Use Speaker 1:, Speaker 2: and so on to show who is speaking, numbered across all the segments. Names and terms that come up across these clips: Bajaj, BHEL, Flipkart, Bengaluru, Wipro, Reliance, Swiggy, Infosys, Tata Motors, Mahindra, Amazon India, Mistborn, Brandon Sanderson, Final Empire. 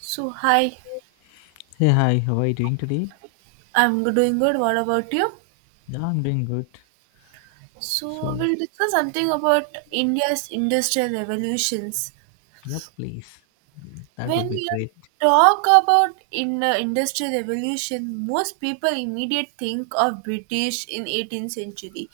Speaker 1: So, hi,
Speaker 2: Hey, hi, how are you doing today?
Speaker 1: I'm doing good. What about you?
Speaker 2: Yeah, I'm doing good.
Speaker 1: So,
Speaker 2: So,
Speaker 1: we'll discuss something about India's industrial revolutions.
Speaker 2: yeah, please. That
Speaker 1: When
Speaker 2: would be
Speaker 1: you
Speaker 2: great.
Speaker 1: talk about in industrial revolution, most people immediate think of british in 18th century,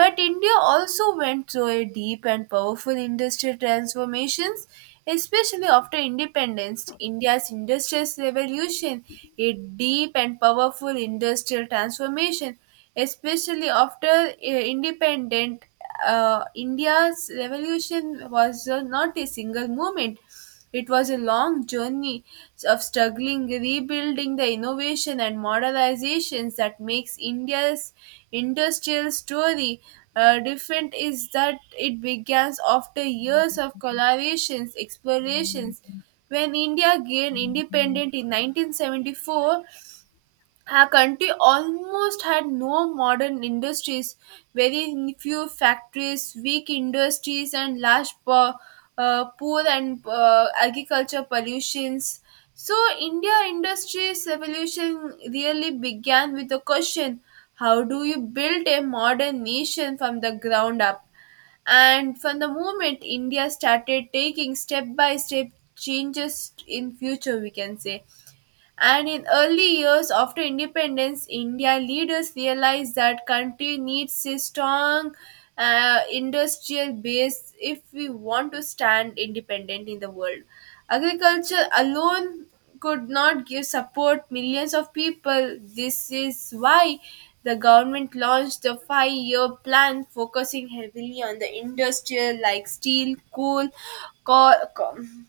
Speaker 1: but india also went through a deep and powerful industrial transformations, especially after independence. India's industrial revolution, a deep and powerful industrial transformation, especially after independent. India's revolution was not a single movement, it was a long journey of struggling, rebuilding the innovation and modernizations that makes India's industrial story different is that it begins after years of collaborations, explorations. When India gained independence in 1974, our country almost had no modern industries, very few factories, weak industries, and poor and agriculture pollutions. So, India industries revolution really began with the question: how do you build a modern nation from the ground up? And from the moment india started taking step by step changes in future, we can say. And in early years after independence, India leaders realized that country needs a strong industrial base if we want to stand independent in the world. Agriculture alone could not give support millions of people. This is why the government launched a 5-year plan focusing heavily on the industrial, like steel, coal,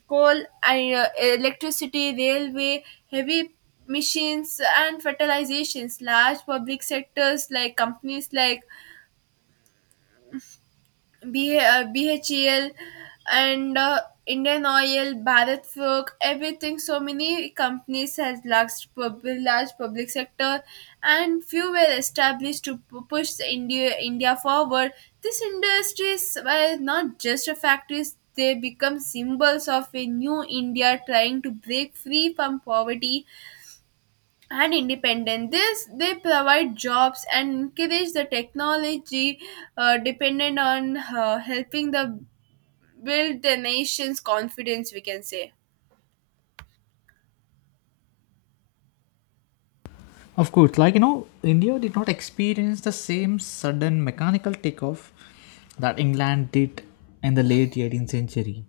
Speaker 1: coal and electricity, railway, heavy machines and fertilizations large public sectors like companies like BHEL and Indian Oil, Bharat Forge, everything. So many companies has large public sector, and few were established to push the India forward. These industries were not just a factories; they become symbols of a new India trying to break free from poverty and independent. This they provide jobs and encourage the technology dependent on helping the build the nation's confidence, we can say.
Speaker 2: Of course, like you know, India did not experience the same sudden mechanical takeoff that England did in the late 18th century.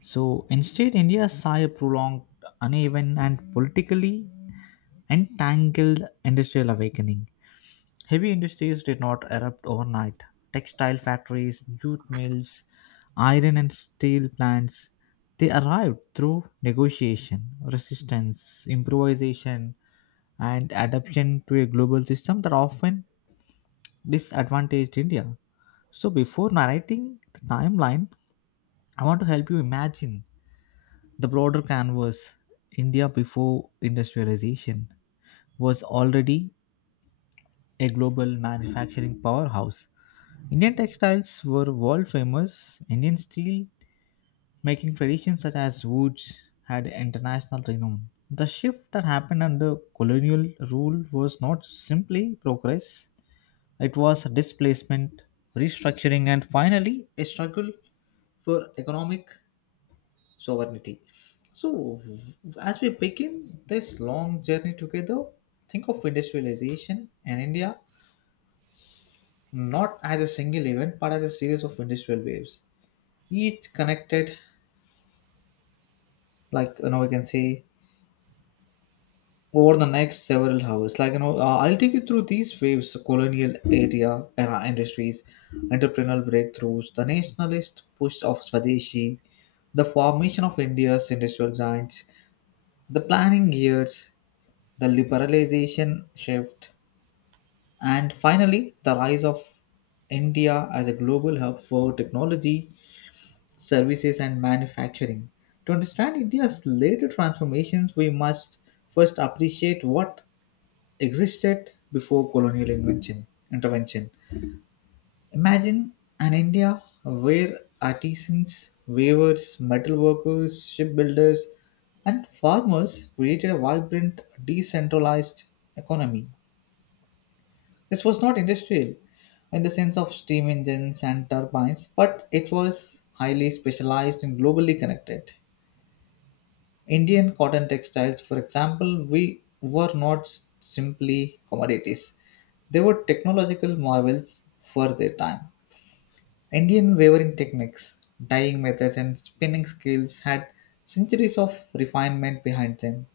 Speaker 2: So, instead, India saw a prolonged, uneven, and politically entangled industrial awakening. Heavy industries did not erupt overnight. Textile factories, jute mills, iron and steel plants, they arrived through negotiation, resistance, improvisation, and adaptation to a global system that often disadvantaged India. So, before narrating the timeline, I want to help you imagine the broader canvas. India before industrialization was already a global manufacturing powerhouse. Indian textiles were world famous. Indian steel making traditions such as woods had international renown. The shift that happened under colonial rule was not simply progress, it was displacement, restructuring, and finally a struggle for economic sovereignty. So, as we begin this long journey together, think of industrialization in India not as a single event but as a series of industrial waves each connected, like you know we can say. Over the next several hours, like you know I'll take you through these waves: colonial area era industries, entrepreneurial breakthroughs, the nationalist push of swadeshi, the formation of India's industrial giants, the planning years, the liberalization shift, and finally the rise of India as a global hub for technology, services, and manufacturing. To understand India's later transformations, we must first appreciate what existed before colonial invention, intervention. Imagine an India where artisans, weavers, metal workers, shipbuilders, and farmers created a vibrant, decentralized economy. This was not industrial in the sense of steam engines and turbines, but it was highly specialized and globally connected. Indian cotton textiles, for example, we were not simply commodities. They were technological marvels for their time. Indian weaving techniques, dyeing methods, and spinning skills had centuries of refinement behind them.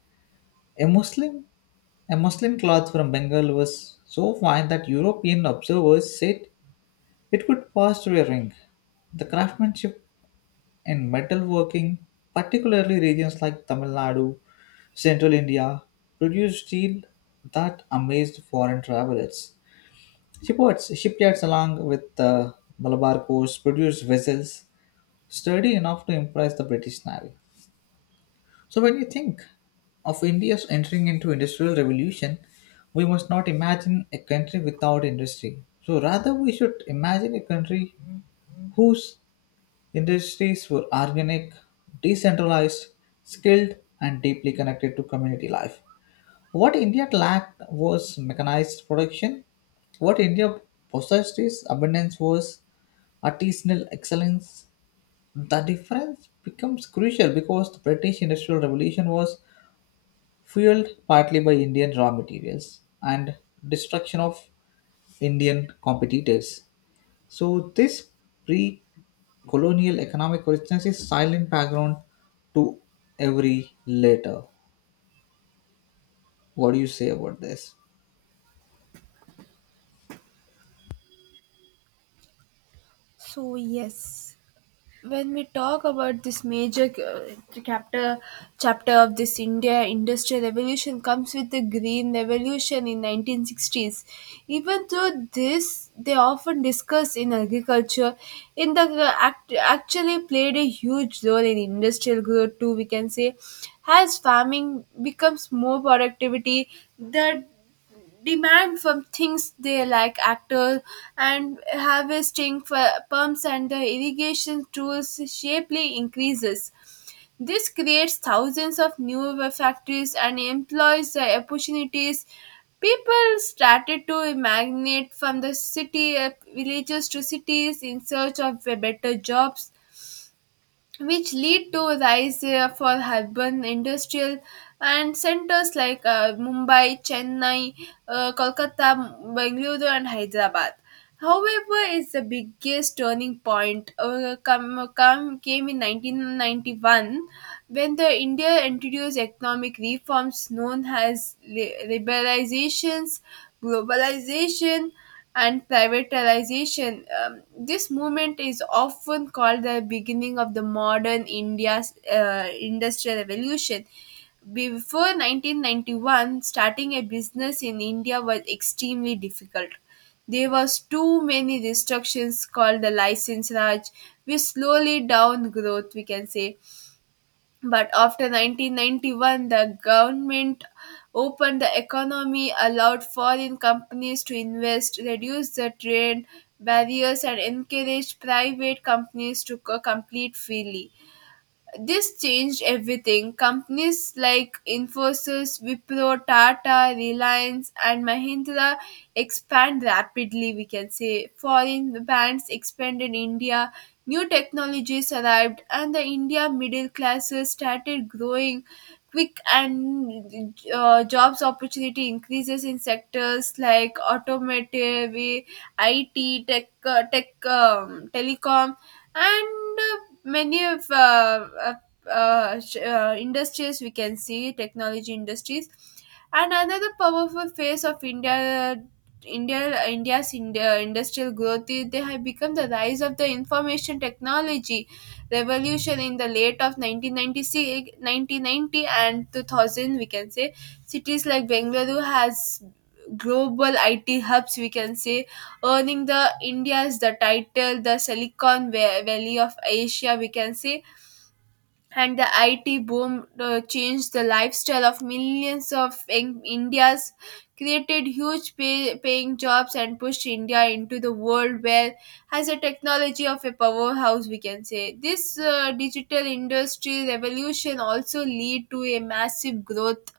Speaker 2: A Muslim, a Muslim cloth from Bengal was so fine that European observers said it could pass through a ring. The craftsmanship in metalworking, particularly regions like Tamil Nadu, central India, produced steel that amazed foreign travelers. Shipyards along with the Malabar coast, produced vessels sturdy enough to impress the British Navy. So when you think of India's entering into industrial revolution, we must not imagine a country without industry. So rather we should imagine a country whose industries were organic, decentralized, skilled, and deeply connected to community life. What India lacked was mechanized production. What India possessed is abundance was artisanal excellence. The difference becomes crucial because the British Industrial Revolution was fueled partly by Indian raw materials and destruction of Indian competitors. So this pre colonial economic richness is silent background to every later. What do you say about this?
Speaker 1: So, yes. When we talk about this major chapter chapter of this india industrial revolution comes with the green revolution in 1960s, even though this they often discuss in agriculture actually played a huge role in industrial growth too, we can say. As farming becomes more productivity, that demand for things they like actors and harvesting for pumps and the irrigation tools sharply increases. This creates thousands of new factories and employs the opportunities. People started to immigrate from the city villages to cities in search of better jobs, which lead to rise for urban industrial and centers like Mumbai, Chennai, Kolkata, Bangalore, and Hyderabad. However, is the biggest turning point came in 1991, when the India introduced economic reforms known as liberalizations, globalization, and privatization. This movement is often called the beginning of the modern India's industrial revolution. Before 1991, starting a business in India was extremely difficult. There was too many restrictions called the license raj, which slowly down growth, we can say. But after 1991, the government opened the economy, allowed foreign companies to invest, reduced the trade barriers, and encouraged private companies to compete freely. This changed everything. Companies like Infosys, Wipro, Tata, Reliance, and Mahindra expand rapidly, we can say. Foreign brands expanded India, new technologies arrived, and the India middle classes started growing quick and jobs opportunity increases in sectors like automotive, IT, tech telecom, and many of uh, uh, industries, we can see technology industries. And another powerful phase of india India, India's India industrial growth is they have become the rise of the information technology revolution in the late of 1996, 1990, and 2000, we can say. Cities like Bengaluru has global IT hubs, we can say, earning the India's the title, the Valley of Asia, we can say. And the IT boom changed the lifestyle of millions of Indians, created paying jobs, and pushed India into the world where has a technology of a powerhouse, we can say. This digital industry revolution also lead to a massive growth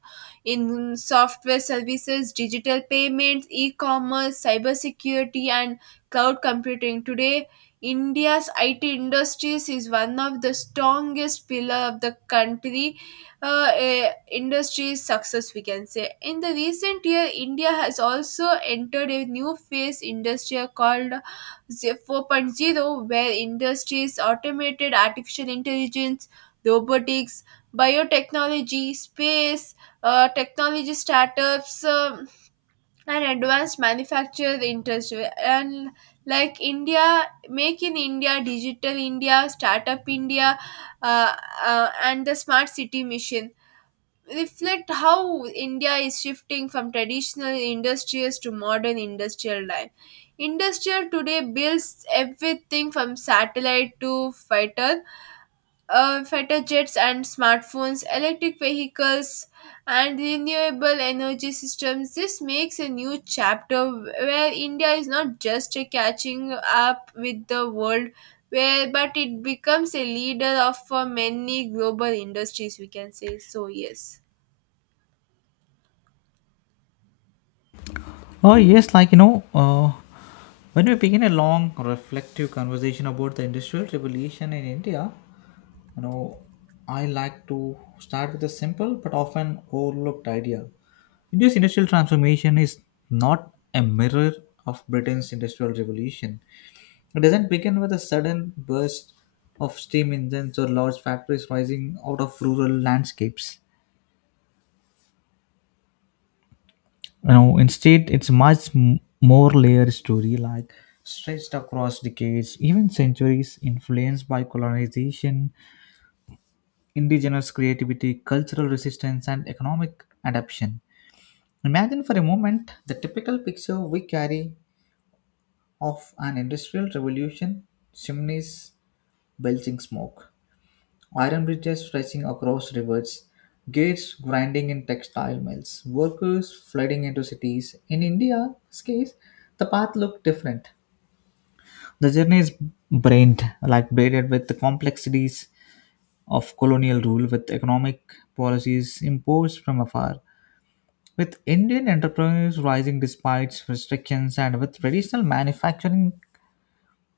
Speaker 1: in software services, digital payments, e-commerce, cybersecurity, and cloud computing. Today India's IT industries is one of the strongest pillar of the country industry's success, we can say. In the recent year, india has also entered a new phase industry called four point zero, where industries automated artificial intelligence, robotics, biotechnology, space technology startups, and advanced manufactured industry and like india, make in india, digital india, startup india, uh, and the smart city mission, reflect how india is shifting from traditional industries to modern industrial life. Industrial today builds everything from satellite to fighter jets and smartphones, electric vehicles, and renewable energy systems. This makes a new chapter where India is not just a catching up with the world, where but it becomes a leader of many global industries, we can say. So, yes.
Speaker 2: Oh yes, like you know, when we begin a long reflective conversation about the industrial revolution in India, you know, I like to start with a simple but often overlooked idea. India's industrial transformation is not a mirror of Britain's industrial revolution. It doesn't begin with a sudden burst of steam engines or large factories rising out of rural landscapes. You know, instead, it's much more layered story, like stretched across decades, even centuries, influenced by colonization, indigenous creativity, cultural resistance, and economic adaptation. Imagine for a moment the typical picture we carry of an industrial revolution: chimneys belching smoke, iron bridges stretching across rivers, gates grinding in textile mills, workers flooding into cities. In India's case, the path looked different. The journey is brained, like braided with the complexities of colonial rule, with economic policies imposed from afar, with Indian entrepreneurs rising despite restrictions, and with traditional manufacturing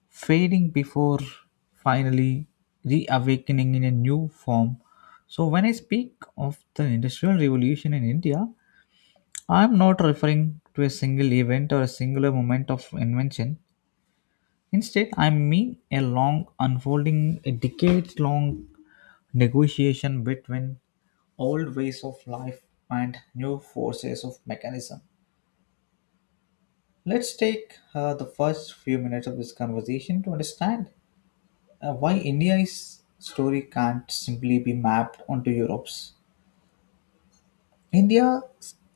Speaker 2: fading before finally reawakening in a new form. So, when I speak of the Industrial Revolution in India, I am not referring to a single event or a singular moment of invention. Instead, I mean a long unfolding, a decade long negotiation between old ways of life and new forces of mechanism. Let's take the first few minutes of this conversation to understand why India's story can't simply be mapped onto Europe's. India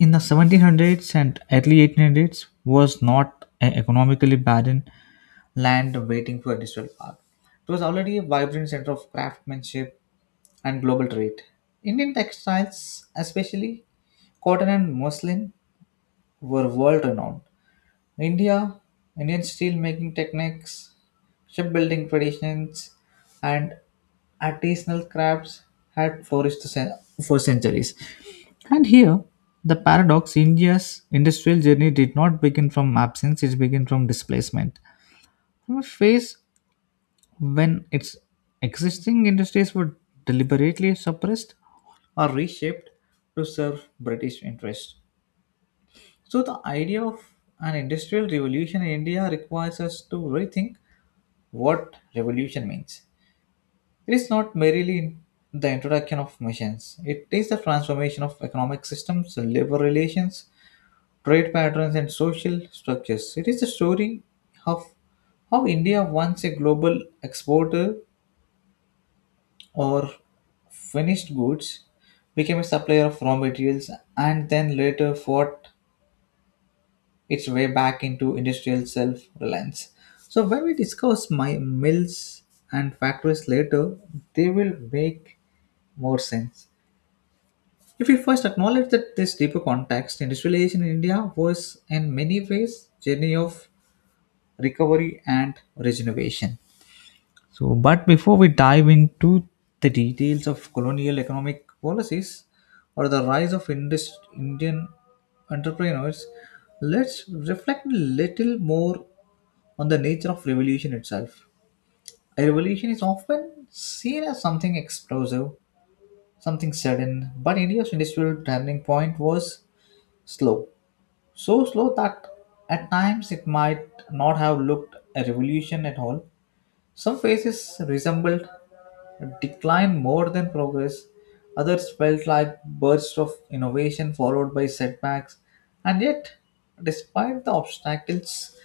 Speaker 2: in the 1700s and early 1800s was not an economically barren land waiting for a digital power. It was already a vibrant center of craftsmanship and global trade. Indian textiles, especially cotton and muslin, were world renowned. India, Indian steel making techniques, shipbuilding traditions, and artisanal crafts had flourished for centuries. And here, the paradox: India's industrial journey did not begin from absence, it began from displacement. From a phase when its existing industries were deliberately suppressed or reshaped to serve British interests. So, the idea of an industrial revolution in India requires us to rethink what revolution means. It is not merely the introduction of machines, it is the transformation of economic systems, labor relations, trade patterns, and social structures. It is the story of how India, once a global exporter of finished goods, became a supplier of raw materials and then later fought its way back into industrial self reliance. So, when we discuss my mills and factories later, they will make more sense. If we first acknowledge that this deeper context, industrialization in India was in many ways journey of recovery and regeneration. So, but before we dive into the details of colonial economic policies or the rise of Indian entrepreneurs, let's reflect a little more on the nature of revolution itself. A revolution is often seen as something explosive, something sudden, but India's industrial turning point was slow, so slow that at times it might not have looked a revolution at all. Some phases resembled decline more than progress, others felt like bursts of innovation followed by setbacks, and yet, despite the obstacles,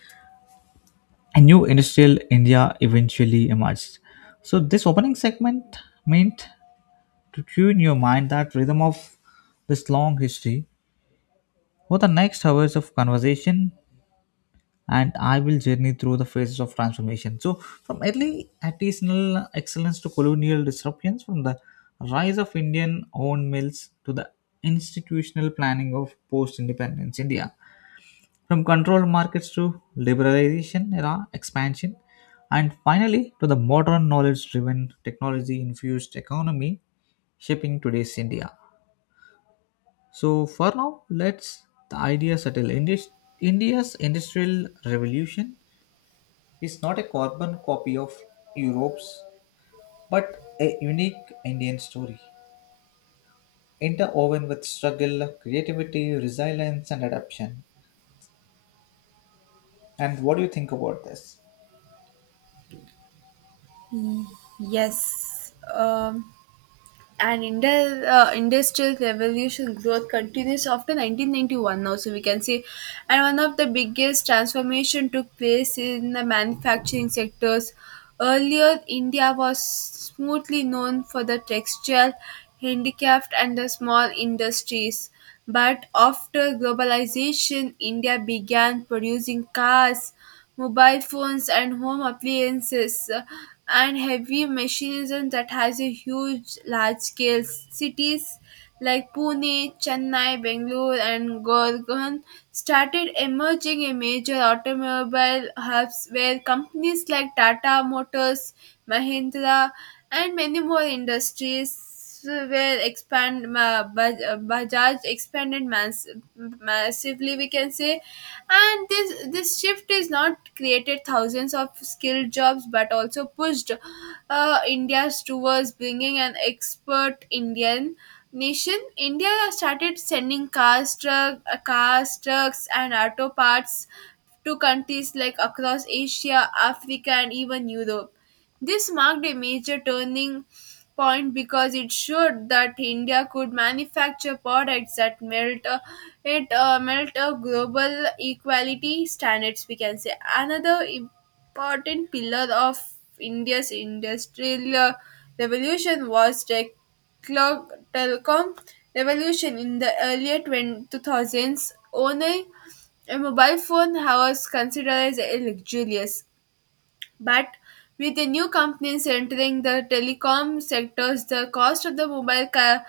Speaker 2: a new industrial India eventually emerged. So, this opening segment meant to tune your mind that rhythm of this long history. For the next hours of conversation, and I will journey through the phases of transformation. So, from early artisanal excellence to colonial disruptions, from the rise of Indian owned mills to the institutional planning of post independence India, from controlled markets to liberalization era expansion, and finally to the modern knowledge driven technology infused economy shaping today's India. So, for now, let's the idea settle. India's industrial revolution is not a carbon copy of Europe's, but a unique Indian story, interwoven with struggle, creativity, resilience, and adaptation. And what do you think about this?
Speaker 1: Yes. And India, industrial revolution growth continues after 1991 now, so we can say. And one of the biggest transformation took place in the manufacturing sectors. Earlier india was smoothly known for the textile, handicraft and the small industries, but after globalization india began producing cars, mobile phones and home appliances, and heavy machinism that has a huge large scale cities like Pune, Chennai, Bangalore and Gorgon started emerging in major automobile hubs, where companies like Tata Motors, Mahindra and many more industries that's where expand Bajaj massively, we can say, and this shift is not created thousands of skilled jobs, but also pushed India's towards bringing an expert Indian nation. India started sending cars, trucks, and auto parts to countries like across Asia, Africa, and even Europe. This marked a major turning point because it showed that India could manufacture products that melt a global equality standards, we can say. Another important pillar of India's industrial revolution was tech clock telecom revolution in the earlier 2000s. Only a mobile phone was considered as a luxurious. But with the new companies entering the telecom sectors, the cost of the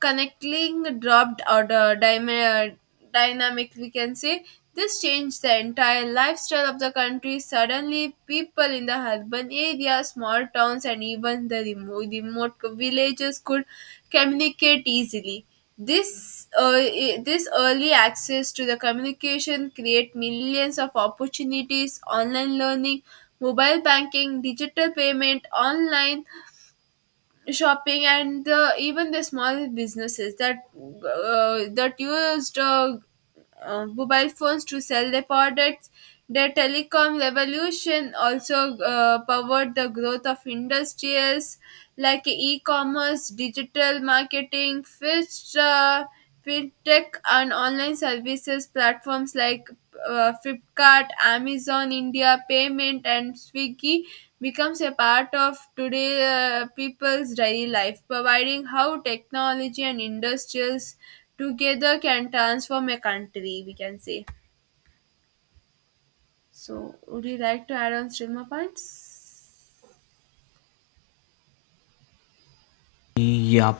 Speaker 1: connecting dropped or the dynamic, we can say. This changed the entire lifestyle of the country. Suddenly, people in the urban areas, small towns, and even the remote villages could communicate easily. This this early access to the communication create millions of opportunities, online learning, mobile banking, digital payment, online shopping, and even the small businesses that used mobile phones to sell their products. The telecom revolution also powered the growth of industries like e-commerce, digital marketing, fintech, and online services platforms like Flipkart, Amazon India, Payment, and Swiggy becomes a part of today people's daily life, providing how technology and industries together can transform a country, we can say. So, would you like to add on still more points?
Speaker 2: Yeah.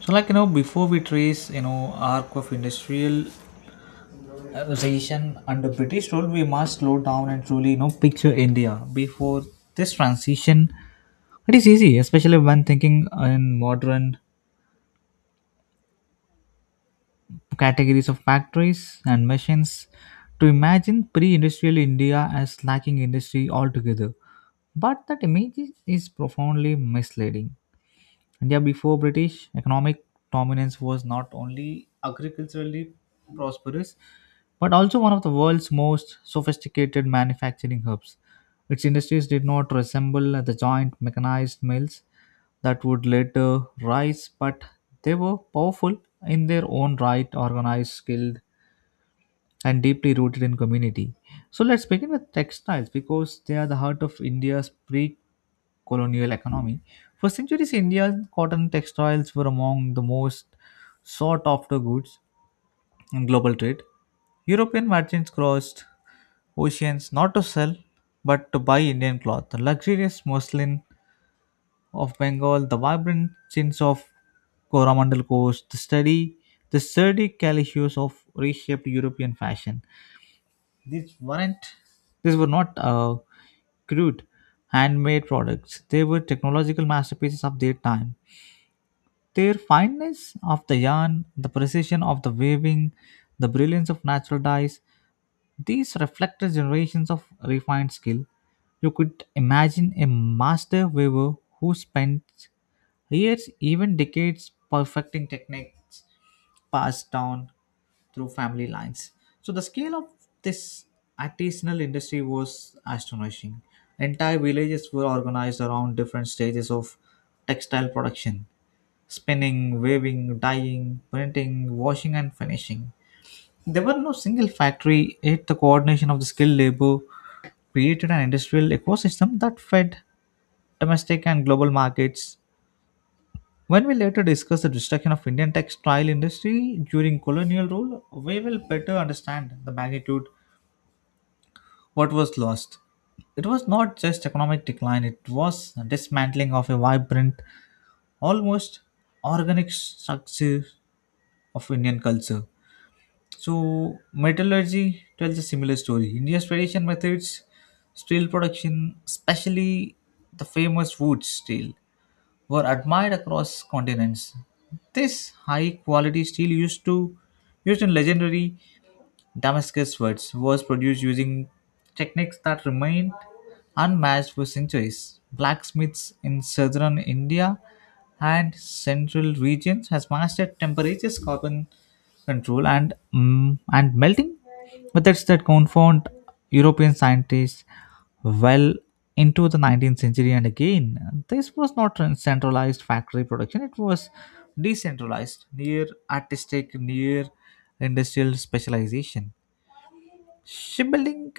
Speaker 2: So, like, you know, before we trace, you know, arc of industrialization under British rule, we must slow down and truly, you know, picture India before this transition. It is easy, especially when thinking in modern categories of factories and machines to imagine pre industrial India as lacking industry altogether. But that image is profoundly misleading. India before British economic dominance was not only agriculturally prosperous but also one of the world's most sophisticated manufacturing hubs. Its industries did not resemble the giant mechanized mills that would later rise, but they were powerful in their own right, organized, skilled, and deeply rooted in community. So let's begin with textiles because they are the heart of India's pre colonial economy. For centuries, India's cotton textiles were among the most sought after goods in global trade. European merchants crossed oceans not to sell but to buy Indian cloth. The luxurious muslin of Bengal, the vibrant chintz of Coromandel Coast, the sturdy calicoes of reshaped European fashion. These weren't These were not crude, handmade products. They were technological masterpieces of their time. Their fineness of the yarn, the precision of the weaving, the brilliance of natural dyes, these reflected generations of refined skill. You could imagine a master weaver who spent years, even decades, perfecting techniques passed down through family lines. So the scale of this artisanal industry was astonishing. Entire villages were organized around different stages of textile production: spinning, weaving, dyeing, printing, washing, and finishing. There were no single factory, yet the coordination of the skilled labor created an industrial ecosystem that fed domestic and global markets. When we later discuss the destruction of Indian textile industry during colonial rule, we will better understand the magnitude what was lost. It was not just economic decline, it was dismantling of a vibrant, almost organic structure of Indian culture. So metallurgy tells a similar story. India's traditional methods, steel production, especially the famous wood steel, were admired across continents. This high quality steel used in legendary Damascus words was produced using techniques that remained unmatched for centuries. Blacksmiths in southern India and central regions has mastered temperatures, carbon control, and melting methods that confound European scientists well into the 19th century. And again, this was not a centralized factory production; it was decentralized, near artistic, near industrial specialization. Shipbuilding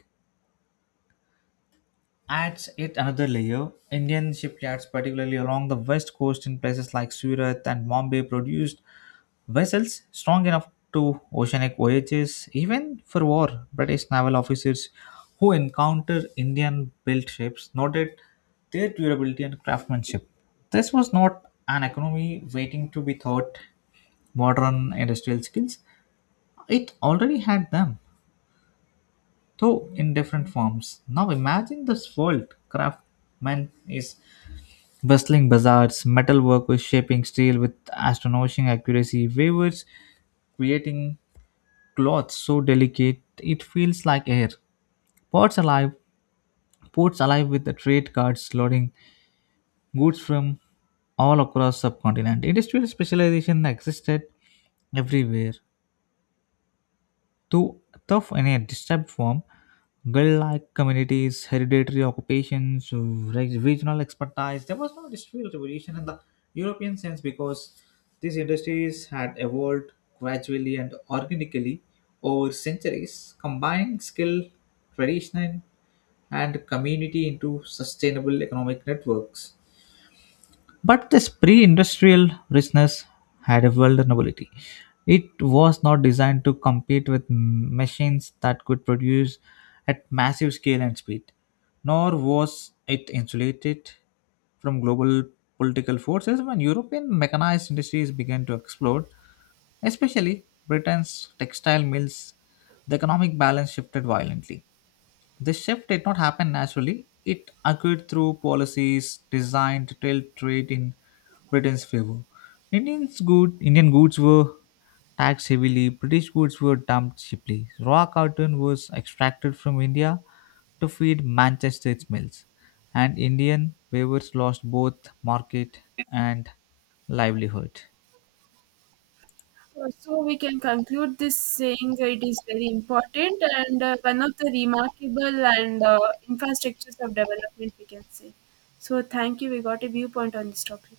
Speaker 2: adds yet another layer. Indian shipyards, particularly along the west coast in places like Surat and Bombay, produced vessels strong enough to oceanic voyages, even for war. British naval officers who encountered Indian built ships noted their durability and craftsmanship. This was not an economy waiting to be taught modern industrial skills, it already had them, though in different forms. Now imagine this world. Craftsman is bustling bazaars, metalwork is shaping steel with astonishing accuracy, weavers creating cloth so delicate it feels like air. Ports alive, ports alive with the trade carts loading goods from all across subcontinent. Industrial specialization existed everywhere, though tough in a disturbed form, guild-like communities, hereditary occupations, regional expertise. There was no industrial revolution in the European sense because these industries had evolved gradually and organically over centuries, combining skill, tradition, and community into sustainable economic networks. But this pre industrial richness had a vulnerability. It was not designed to compete with machines that could produce at massive scale and speed, nor was it insulated from global political forces when European mechanized industries began to explode, especially Britain's textile mills. The economic balance shifted violently. This shift did not happen naturally. It occurred through policies designed to tilt trade in Britain's favor. Indian goods were taxed heavily, British goods were dumped cheaply. Raw cotton was extracted from India to feed Manchester's mills, and Indian weavers lost both market and livelihood.
Speaker 1: So we can conclude this saying it is very important and one of the remarkable and infrastructures of development, we can say. So thank you. We got a viewpoint on this topic.